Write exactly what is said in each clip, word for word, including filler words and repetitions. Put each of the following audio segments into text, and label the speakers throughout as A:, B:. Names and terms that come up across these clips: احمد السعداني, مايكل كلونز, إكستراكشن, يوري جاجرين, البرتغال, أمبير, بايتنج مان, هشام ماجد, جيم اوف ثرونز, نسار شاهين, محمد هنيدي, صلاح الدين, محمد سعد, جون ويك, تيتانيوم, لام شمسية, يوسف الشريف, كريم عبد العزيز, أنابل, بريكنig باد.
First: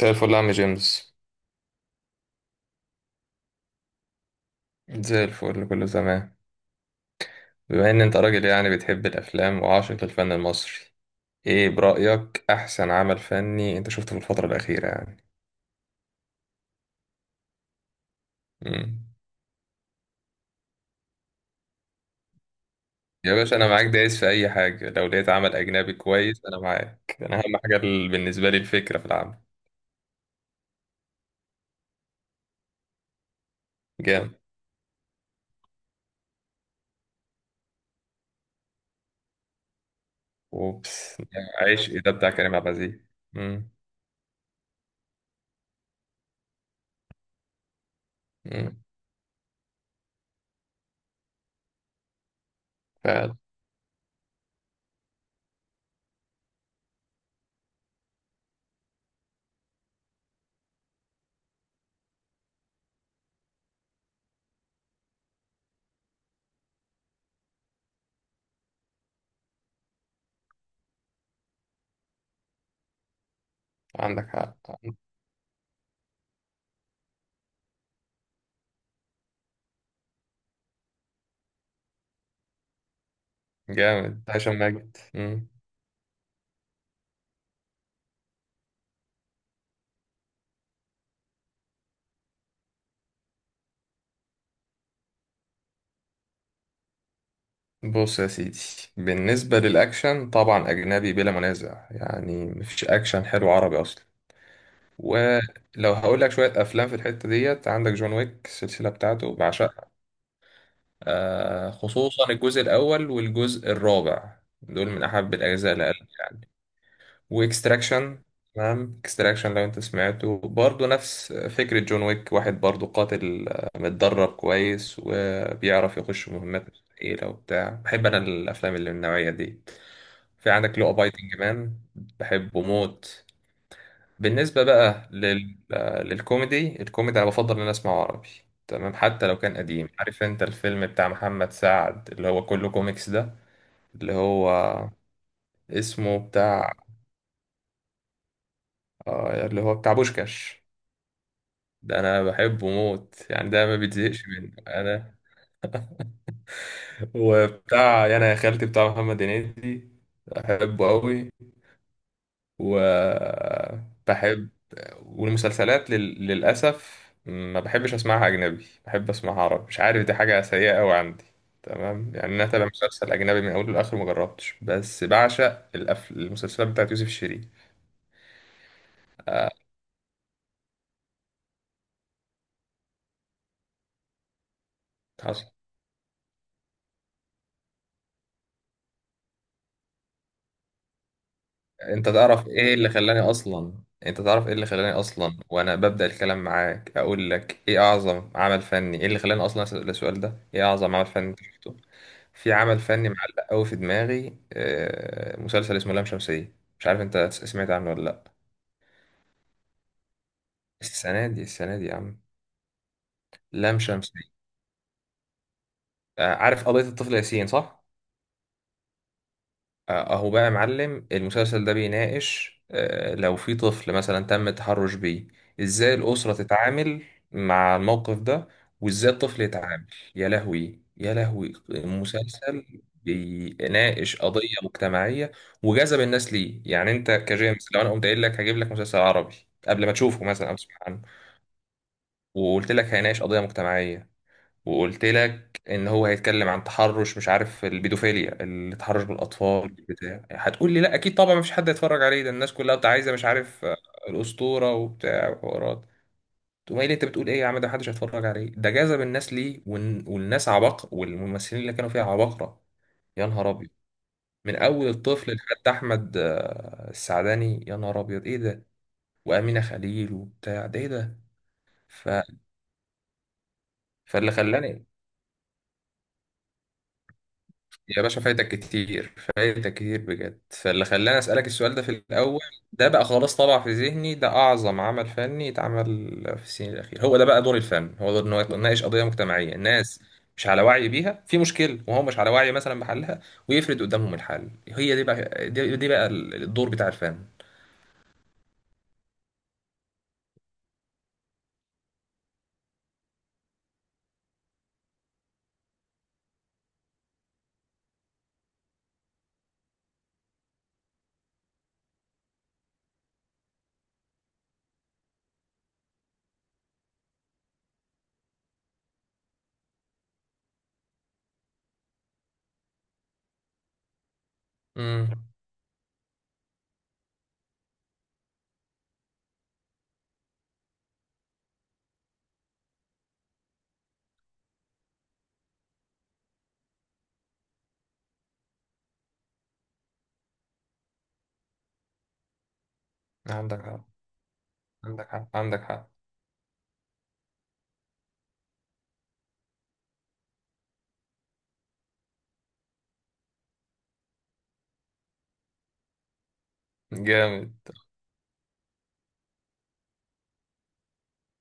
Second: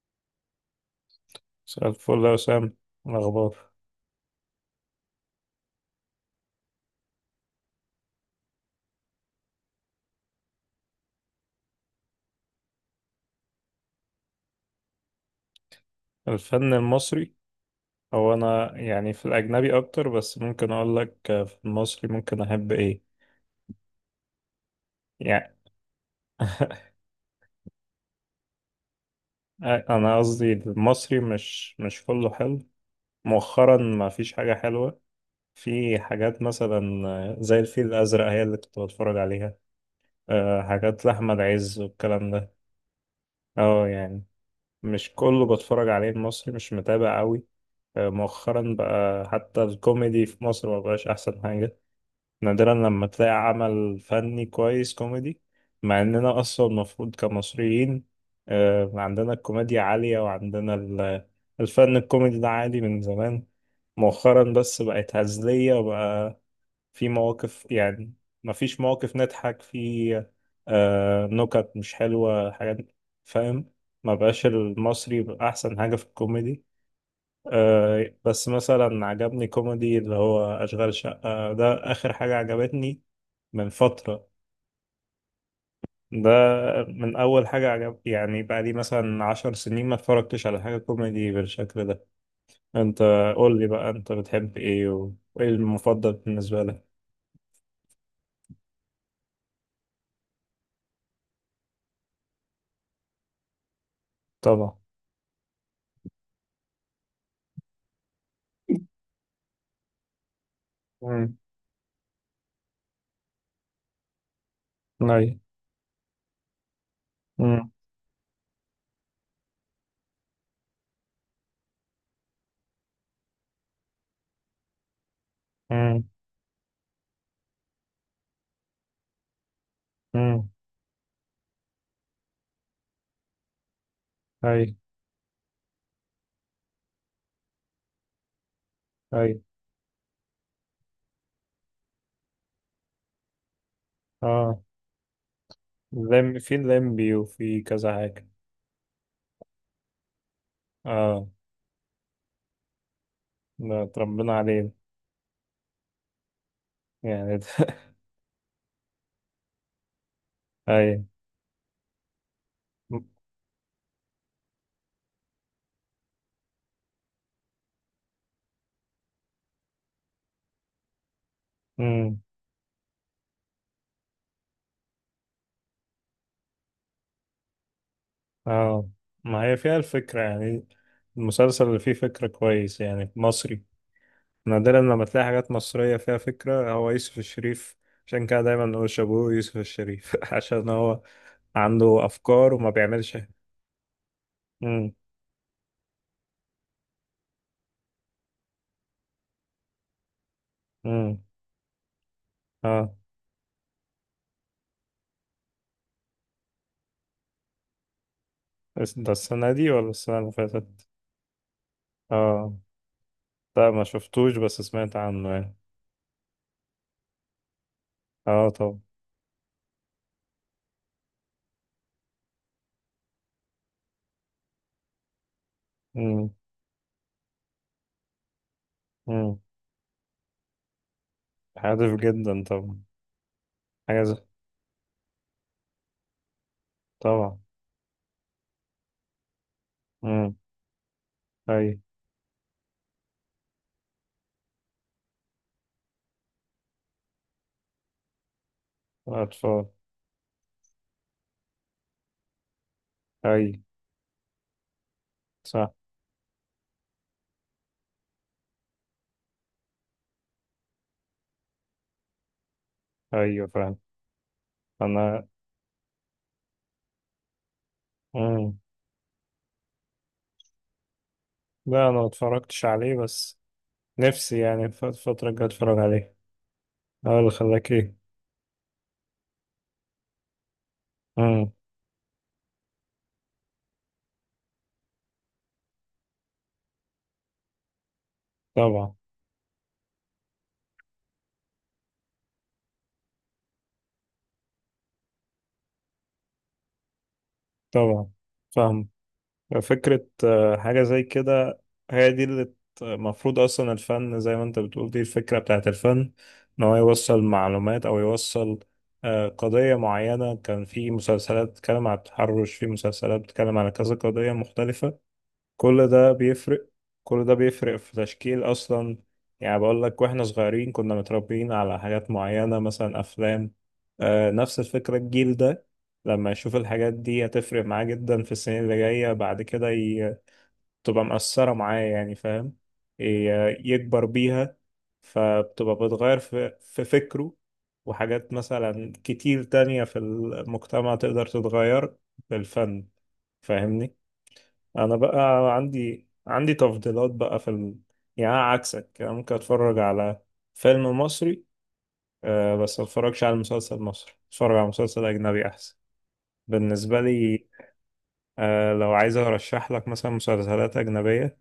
A: زي الفل يا عم جيمس.
B: مساء الفل يا وسام. إيه الأخبار؟
A: زي الفل كله تمام. بما ان انت راجل يعني بتحب الافلام وعاشق للفن المصري. ايه برأيك احسن عمل فني انت شفته في الفترة الأخيرة يعني؟
B: الفن المصري، هو أنا
A: مم.
B: يعني في الأجنبي أكتر، بس ممكن أقول لك آه، في المصري ممكن أحب إيه
A: يا باشا انا معاك دايس في اي حاجة، لو لقيت عمل
B: يعني.
A: اجنبي كويس انا معاك، انا اهم حاجة ال- بالنسبة لي الفكرة في العمل.
B: أنا قصدي المصري مش مش كله حلو، مؤخرا ما فيش
A: جامد.
B: حاجة حلوة. في حاجات مثلا آه، زي الفيل الأزرق هي اللي كنت بتفرج عليها. أه، حاجات
A: اوبس.
B: لأحمد عز
A: عيش ده
B: والكلام
A: بتاع
B: ده.
A: كريم عبد العزيز. مم.
B: اه يعني مش كله بتفرج عليه المصري، مش متابع قوي. أه، مؤخرا
A: مم.
B: بقى حتى الكوميدي في مصر مبقاش أحسن حاجة. نادرا لما تلاقي
A: فعلا.
B: عمل فني كويس كوميدي. مع اننا اصلا المفروض كمصريين آه، عندنا الكوميديا عالية وعندنا ال- الفن الكوميدي ده عالي من زمان. مؤخرا بس بقت هزلية، وبقى في مواقف يعني. مفيش مواقف نضحك في، آه، نكت مش حلوة حاجات. فاهم. ما
A: عندك
B: بقاش
A: حق.
B: المصري بقى احسن حاجة في الكوميدي. آه، بس مثلا عجبني كوميدي اللي هو أشغال شقة ده آخر حاجة عجبتني من
A: جامد
B: فترة.
A: هشام ماجد.
B: ده من أول حاجة عجب يعني، بقى لي مثلا عشر سنين ما اتفرجتش على حاجة كوميدي بالشكل ده. أنت قول لي بقى، أنت بتحب إيه و- وإيه المفضل بالنسبة لك؟
A: بص يا سيدي، بالنسبة للأكشن طبعا أجنبي بلا منازع، يعني مفيش أكشن حلو عربي أصلا.
B: طبعا.
A: ولو هقول لك شوية أفلام في الحتة ديت، عندك جون ويك السلسلة بتاعته بعشقها.
B: امم.
A: آه خصوصا الجزء الأول والجزء الرابع دول من أحب
B: أي.
A: الأجزاء لقلبي يعني.
B: امم.
A: وإكستراكشن. تمام، إكستراكشن لو أنت سمعته برضه نفس فكرة جون ويك واحد، برضه قاتل آه، متدرب كويس وبيعرف
B: امم.
A: يخش مهمات مستحيلة وبتاع. بحب أنا الأفلام اللي من النوعية دي.
B: امم.
A: في عندك لو بايتنج مان، بحبه موت. بالنسبة
B: أي.
A: بقى لل... آه، للكوميدي، الكوميدي أنا بفضل إن أنا أسمعه عربي. تمام. حتى لو
B: أي.
A: كان قديم، عارف أنت الفيلم بتاع محمد سعد اللي هو كله كوميكس ده؟ اللي هو
B: آه.
A: اسمه
B: لم في
A: بتاع
B: الليمبي وفي كذا حاجة.
A: آه، اللي هو بتاع بوشكاش.
B: آه.
A: ده أنا بحبه موت يعني، ده ما
B: لا،
A: بتزهقش
B: اتربينا
A: منه
B: عليه
A: أنا.
B: يعني ده.
A: وبتاع يعني يا خالتي بتاع محمد هنيدي، بحبه
B: أي.
A: أوي. وبحب. والمسلسلات لل... للأسف ما بحبش أسمعها أجنبي، بحب أسمعها عربي، مش عارف دي حاجة سيئة أوي عندي. تمام.
B: امم.
A: يعني أنا أتابع مسلسل أجنبي من أوله لآخره مجربتش، بس بعشق الأف... المسلسلات بتاعت يوسف الشريف.
B: آه. ما هي فيها الفكرة يعني، المسلسل اللي فيه فكرة كويس يعني مصري. نادرا لما تلاقي حاجات مصرية فيها فكرة، هو يوسف الشريف. عشان كده دايما نقول شابوه يوسف الشريف عشان هو عنده
A: انت تعرف
B: أفكار وما
A: ايه اللي
B: بيعملش.
A: خلاني اصلا انت تعرف ايه اللي
B: امم.
A: خلاني اصلا وانا ببدأ الكلام معاك اقول لك ايه اعظم عمل فني، ايه اللي خلاني اصلا اسأل السؤال ده، ايه اعظم عمل
B: امم.
A: فني انت شفته؟ في عمل
B: اه،
A: فني معلق قوي في دماغي، آه، مسلسل اسمه لام شمسية. مش عارف انت س- سمعت عنه ولا لا.
B: بس ده السنة دي ولا السنة اللي فاتت؟
A: السنة دي السنة دي يا عم.
B: اه. لا،
A: لام
B: ما
A: شمسية.
B: شفتوش بس سمعت عنه يعني.
A: آه، عارف قضية الطفل ياسين صح؟
B: اه طبعا.
A: اهو بقى يا معلم، المسلسل ده بيناقش آه، لو في طفل مثلا تم التحرش بيه، ازاي
B: امم.
A: الأسرة تتعامل مع الموقف ده، وازاي
B: امم.
A: الطفل يتعامل. يا لهوي يا لهوي،
B: هادف جدا
A: مسلسل
B: طبعا. حاجة زي.
A: بيناقش قضية مجتمعية وجذب الناس ليه. يعني انت
B: طبعا.
A: كجيمس، لو انا قمت قايل لك هجيب لك مسلسل عربي قبل ما تشوفه
B: امم.
A: مثلا او تسمع عنه،
B: أي.
A: وقلت لك هيناقش قضية مجتمعية، وقلت لك ان هو هيتكلم عن تحرش، مش عارف، البيدوفيليا التحرش
B: أطفال.
A: بالاطفال بتاع، هتقول لي لا اكيد طبعا مفيش حد هيتفرج عليه، ده الناس كلها بتاع عايزه مش
B: أي.
A: عارف آه، الاسطوره وبتاع
B: صح.
A: وحوارات. تقوم قايل لي انت بتقول ايه يا عم، ده محدش هيتفرج عليه، ده جذب الناس ليه، والن- والناس عباقرة والممثلين اللي كانوا فيها عباقرة. يا
B: أيوة
A: نهار ابيض.
B: فعلا.
A: من اول
B: أنا.
A: الطفل لحد احمد آه، السعداني. يا نهار ابيض ايه
B: امم.
A: ده. وامينه خليل وبتاع، ده ايه ده.
B: لا، أنا ما
A: ف...
B: اتفرجتش عليه بس
A: فاللي
B: نفسي يعني الف-
A: خلاني.
B: الفترة الجاية أتفرج عليه. اه، اللي خلاك إيه؟
A: يا باشا فايتك كتير فايتك كتير بجد. فاللي خلاني أسألك
B: مم.
A: السؤال ده في الأول. ده بقى خلاص طبع في ذهني، ده أعظم عمل فني اتعمل في السنين الأخيرة. هو ده بقى دور الفن، هو دور إنه يناقش
B: طبعا.
A: قضية مجتمعية، الناس مش على وعي بيها، في مشكلة وهو مش على وعي مثلا بحلها، ويفرد قدامهم الحل. هي دي بقى دي, دي بقى الدور بتاع الفن.
B: طبعا. فاهم. فكرة آه، حاجة زي كده. هي دي اللي ت- المفروض أصلا الفن زي ما أنت بتقول دي الفكرة بتاعت الفن، إن هو يوصل معلومات أو يوصل آه، قضية معينة. كان في مسلسلات بتتكلم عن التحرش، في مسلسلات بتتكلم على كذا قضية مختلفة. كل ده بيفرق. كل ده بيفرق في تشكيل أصلا. يعني بقول لك، واحنا صغيرين كنا متربيين على حاجات معينة مثلا أفلام. آه نفس الفكرة.
A: امم.
B: الجيل ده لما يشوف الحاجات دي هتفرق معاه جدا في السنين اللي جاية بعد كده ي... تبقى مأثرة معاه يعني، فاهم. ي- يكبر بيها، فبتبقى بتغير في... في فكره. وحاجات مثلا كتير تانية في المجتمع تقدر تتغير بالفن.
A: عندك حق
B: فاهمني. انا
A: عندك
B: بقى
A: حق عندك حق.
B: عندي عندي تفضيلات بقى في ال... يعني أنا عكسك. أنا ممكن اتفرج على فيلم مصري، أه، بس ما اتفرجش على مسلسل مصري. اتفرج على مسلسل اجنبي احسن بالنسبه لي.
A: جامد.
B: أه لو عايز ارشح لك مثلا مسلسلات اجنبيه،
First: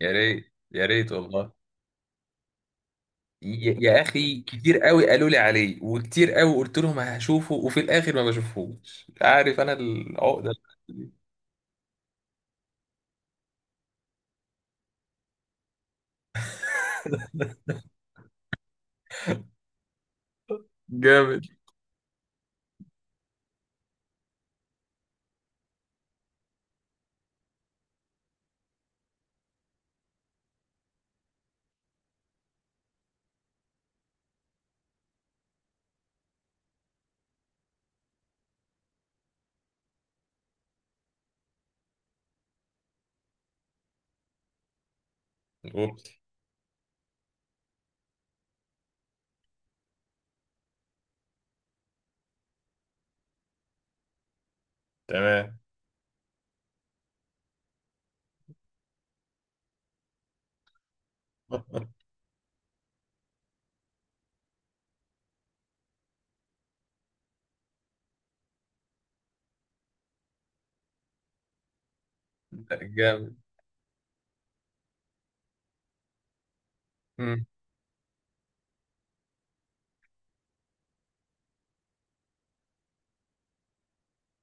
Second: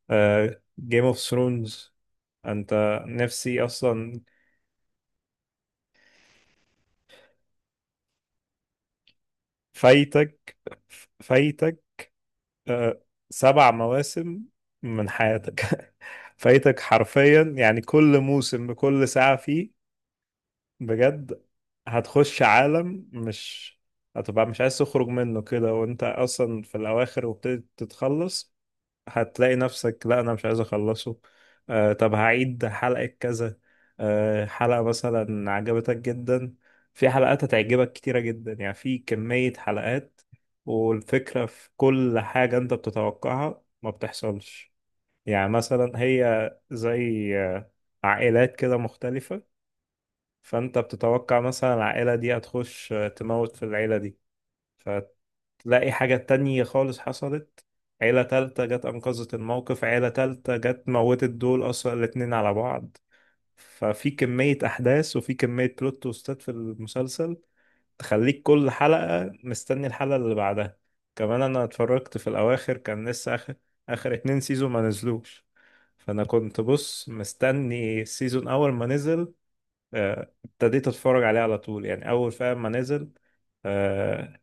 A: يا ريت
B: أه
A: يا
B: جيم
A: ريت
B: اوف
A: والله.
B: ثرونز. انت نفسي
A: يا يا
B: اصلا.
A: اخي، كتير قوي قالوا لي عليه وكتير قوي قلت لهم هشوفه وفي الاخر ما بشوفهوش، عارف انا العقده
B: فايتك.
A: دي.
B: فايتك. أه سبع مواسم من حياتك. فايتك حرفيا يعني كل موسم بكل ساعه فيه،
A: جامد.
B: بجد. هتخش عالم مش هتبقى مش عايز تخرج منه كده. وانت اصلا في الاواخر وابتدي تتخلص هتلاقي نفسك، لا انا مش عايز اخلصه. آه طب هعيد حلقة كذا. آه حلقة مثلا عجبتك جدا، في حلقات هتعجبك كتيرة جدا يعني، في كمية حلقات. والفكرة في كل حاجة انت بتتوقعها ما بتحصلش. يعني مثلا
A: أوبس.
B: هي زي آه، عائلات كده مختلفة. فانت بتتوقع مثلا العائلة دي هتخش تموت في العيلة دي،
A: تمام.
B: فتلاقي حاجة تانية خالص حصلت. عيلة تالتة جت أنقذت الموقف، عيلة تالتة جت موتت دول أصلا الاتنين على بعض. ففي كمية أحداث وفي كمية بلوت تويستات في المسلسل، تخليك كل حلقة مستني الحلقة اللي بعدها. كمان أنا اتفرجت في الأواخر كان لسه
A: جامد.
B: آخر آخر اتنين سيزون ما نزلوش. فأنا كنت بص
A: مم.
B: مستني السيزون أول ما نزل. آه، ابتديت اتفرج عليه على طول يعني اول فاهم ما نزل. آه،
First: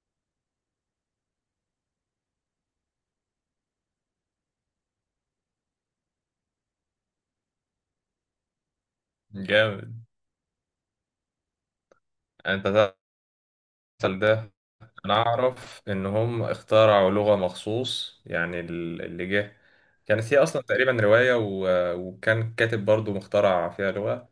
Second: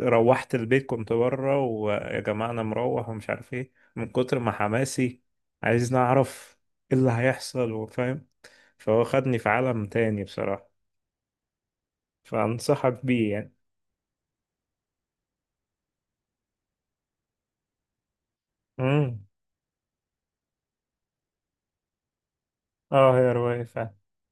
B: روحت البيت كنت بره. ويا جماعه انا مروح ومش عارف ايه من كتر ما حماسي، عايز نعرف ايه اللي هيحصل وفاهم. فهو خدني في عالم
A: جامد.
B: تاني بصراحه.
A: انت
B: فانصحك بيه يعني.
A: تعرف ده، انا اعرف ان هم اخترعوا لغة مخصوص، يعني ال-
B: امم.
A: اللي جه كانت هي اصلا تقريبا رواية و... وكان كاتب برضو
B: اه هي روايه
A: مخترع فيها
B: فعلا.
A: لغة،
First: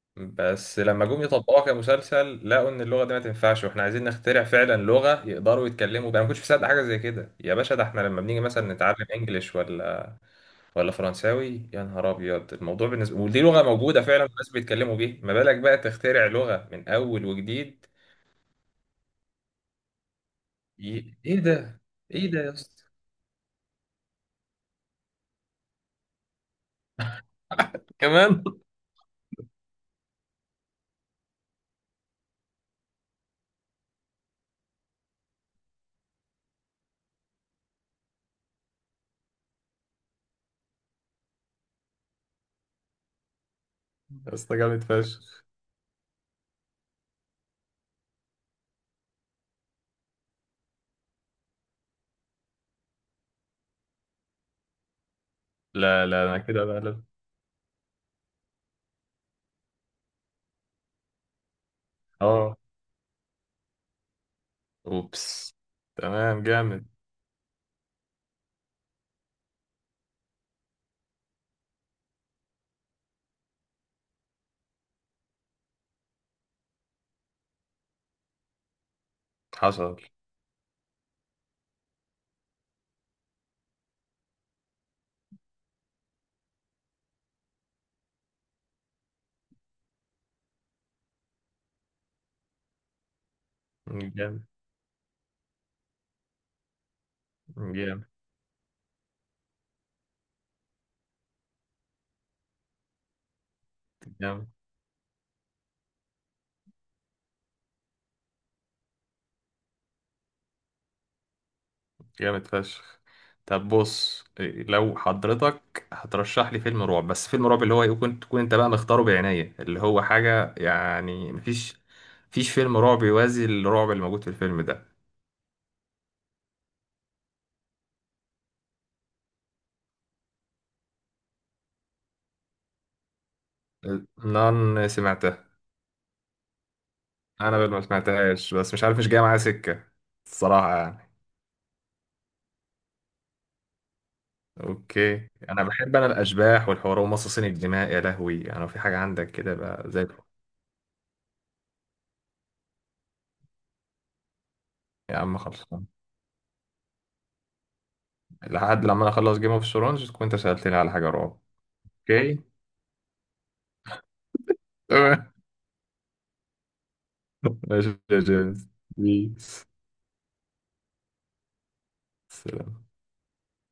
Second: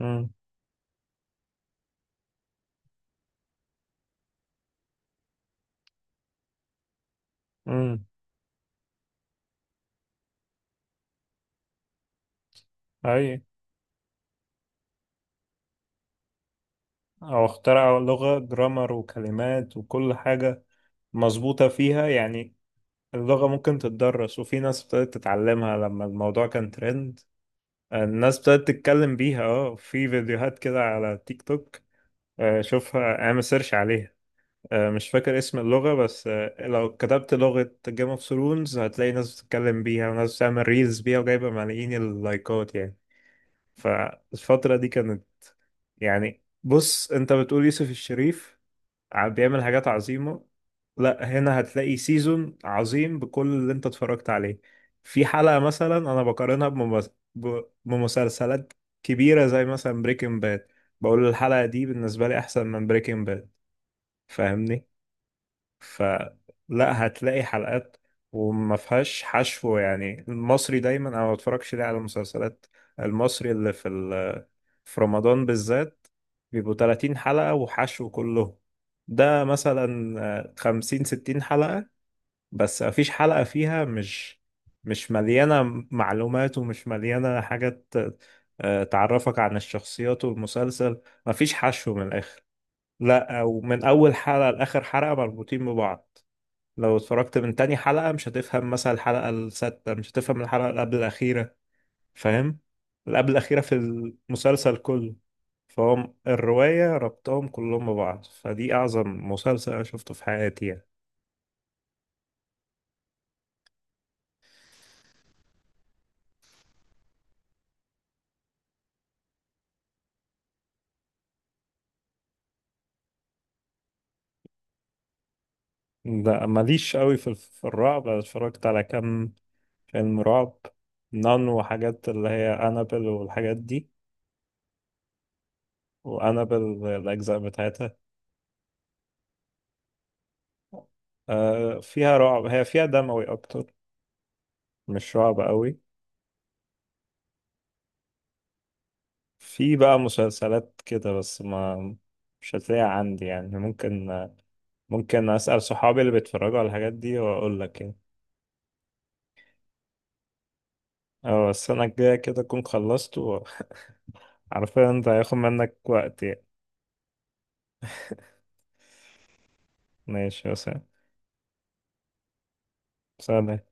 B: امم.
A: بس لما جم يطبقوها كمسلسل لقوا ان اللغه دي ما تنفعش، واحنا عايزين نخترع فعلا لغه يقدروا يتكلموا بيها. انا ما كنتش مصدق حاجه زي كده يا باشا، ده احنا
B: امم.
A: لما بنيجي مثلا نتعلم انجليش ولا ولا فرنساوي يا نهار ابيض الموضوع بالنسبه،
B: اي.
A: ودي لغه موجوده فعلا الناس بيتكلموا بيها، ما بالك بقى تخترع لغه من اول
B: او
A: وجديد.
B: اخترع لغه جرامر وكلمات وكل حاجه
A: ي... ايه
B: مظبوطه
A: ده.
B: فيها
A: ايه ده يا
B: يعني.
A: اسطى.
B: اللغة ممكن تتدرس وفي ناس ابتدت تتعلمها لما الموضوع كان ترند. الناس
A: كمان.
B: بدأت تتكلم بيها. اه، في فيديوهات كده على تيك توك. آه، شوفها اعمل سيرش عليها. آه، مش فاكر اسم اللغة بس. آه، لو كتبت لغة جيم اوف ثرونز هتلاقي ناس بتتكلم بيها وناس بتعمل ريلز بيها وجايبة ملايين اللايكات يعني.
A: يا اسطى
B: فالفترة
A: جامد
B: دي كانت.
A: فشخ.
B: يعني بص، انت بتقول يوسف الشريف ع- بيعمل حاجات عظيمة. لا، هنا هتلاقي سيزون عظيم بكل اللي انت اتفرجت عليه. في حلقة مثلا
A: لا
B: انا
A: لا انا كده
B: بقارنها
A: بقلب.
B: بممس- ب- بمسلسلات كبيرة زي مثلا بريكنج باد. بقول الحلقة دي بالنسبة لي
A: اه.
B: احسن من بريكنج باد. فاهمني.
A: اوبس. تمام. جامد.
B: فلا هتلاقي حلقات وما فيهاش حشو. يعني المصري دايما انا ما بتفرجش ليه على المسلسلات المصري اللي في ال... في رمضان بالذات بيبقوا 30 حلقة وحشو كله. ده
A: حصل.
B: مثلا آه، خمسين ستين حلقة بس مفيش حلقة فيها مش مش مليانة معلومات ومش مليانة حاجات. آه، تعرفك عن الشخصيات والمسلسل. مفيش حشو من الآخر. لا، ومن أول
A: جامد.
B: حلقة لآخر حلقة مربوطين ببعض. لو اتفرجت من تاني
A: جامد.
B: حلقة مش هتفهم مثلا الحلقة السادسة، مش هتفهم الحلقة اللي قبل الأخيرة. فاهم؟ اللي قبل الأخيرة في
A: جامد.
B: المسلسل كله، فهم الرواية ربطهم كلهم ببعض. فدي أعظم مسلسل أنا شفته في حياتي يعني.
A: جامد فشخ. طب بص إيه، لو حضرتك هترشح لي فيلم رعب، بس فيلم رعب اللي هو يكون تكون انت بقى مختاره بعناية، اللي هو حاجة يعني مفيش مفيش فيلم رعب يوازي الرعب اللي موجود في الفيلم ده.
B: لا ماليش قوي في في الرعب. أنا اتفرجت على كام فيلم رعب، نان وحاجات اللي هي أنابل والحاجات دي.
A: نان سمعتها.
B: وأنابل الأجزاء
A: انا بل ما
B: بتاعتها
A: سمعتهاش بس مش عارف مش جاية معايا سكة الصراحة يعني.
B: آه، فيها رعب، هي فيها دموي أكتر مش
A: اوكي.
B: رعب
A: انا
B: قوي.
A: بحب انا الاشباح والحوار ومصاصين الدماء يا لهوي، يعني لو في حاجة عندك كده
B: في
A: بقى
B: بقى
A: زي الفل.
B: مسلسلات كده بس ما مش هتلاقيها عندي يعني. ممكن
A: يا
B: ممكن
A: عم
B: أسأل
A: خلصان.
B: صحابي اللي بيتفرجوا على الحاجات دي وأقول لك يعني.
A: لحد لما انا اخلص جيم اوف ثرونز تكون انت سألتني على حاجة رعب.
B: أو السنة الجاية
A: اوكي.
B: كده أكون خلصت وعارفين. أنت
A: تمام.
B: هياخد منك وقت يعني.
A: ماشي يا جيمس. بيس.
B: ماشي يا سلام.
A: سلام.
B: سلام.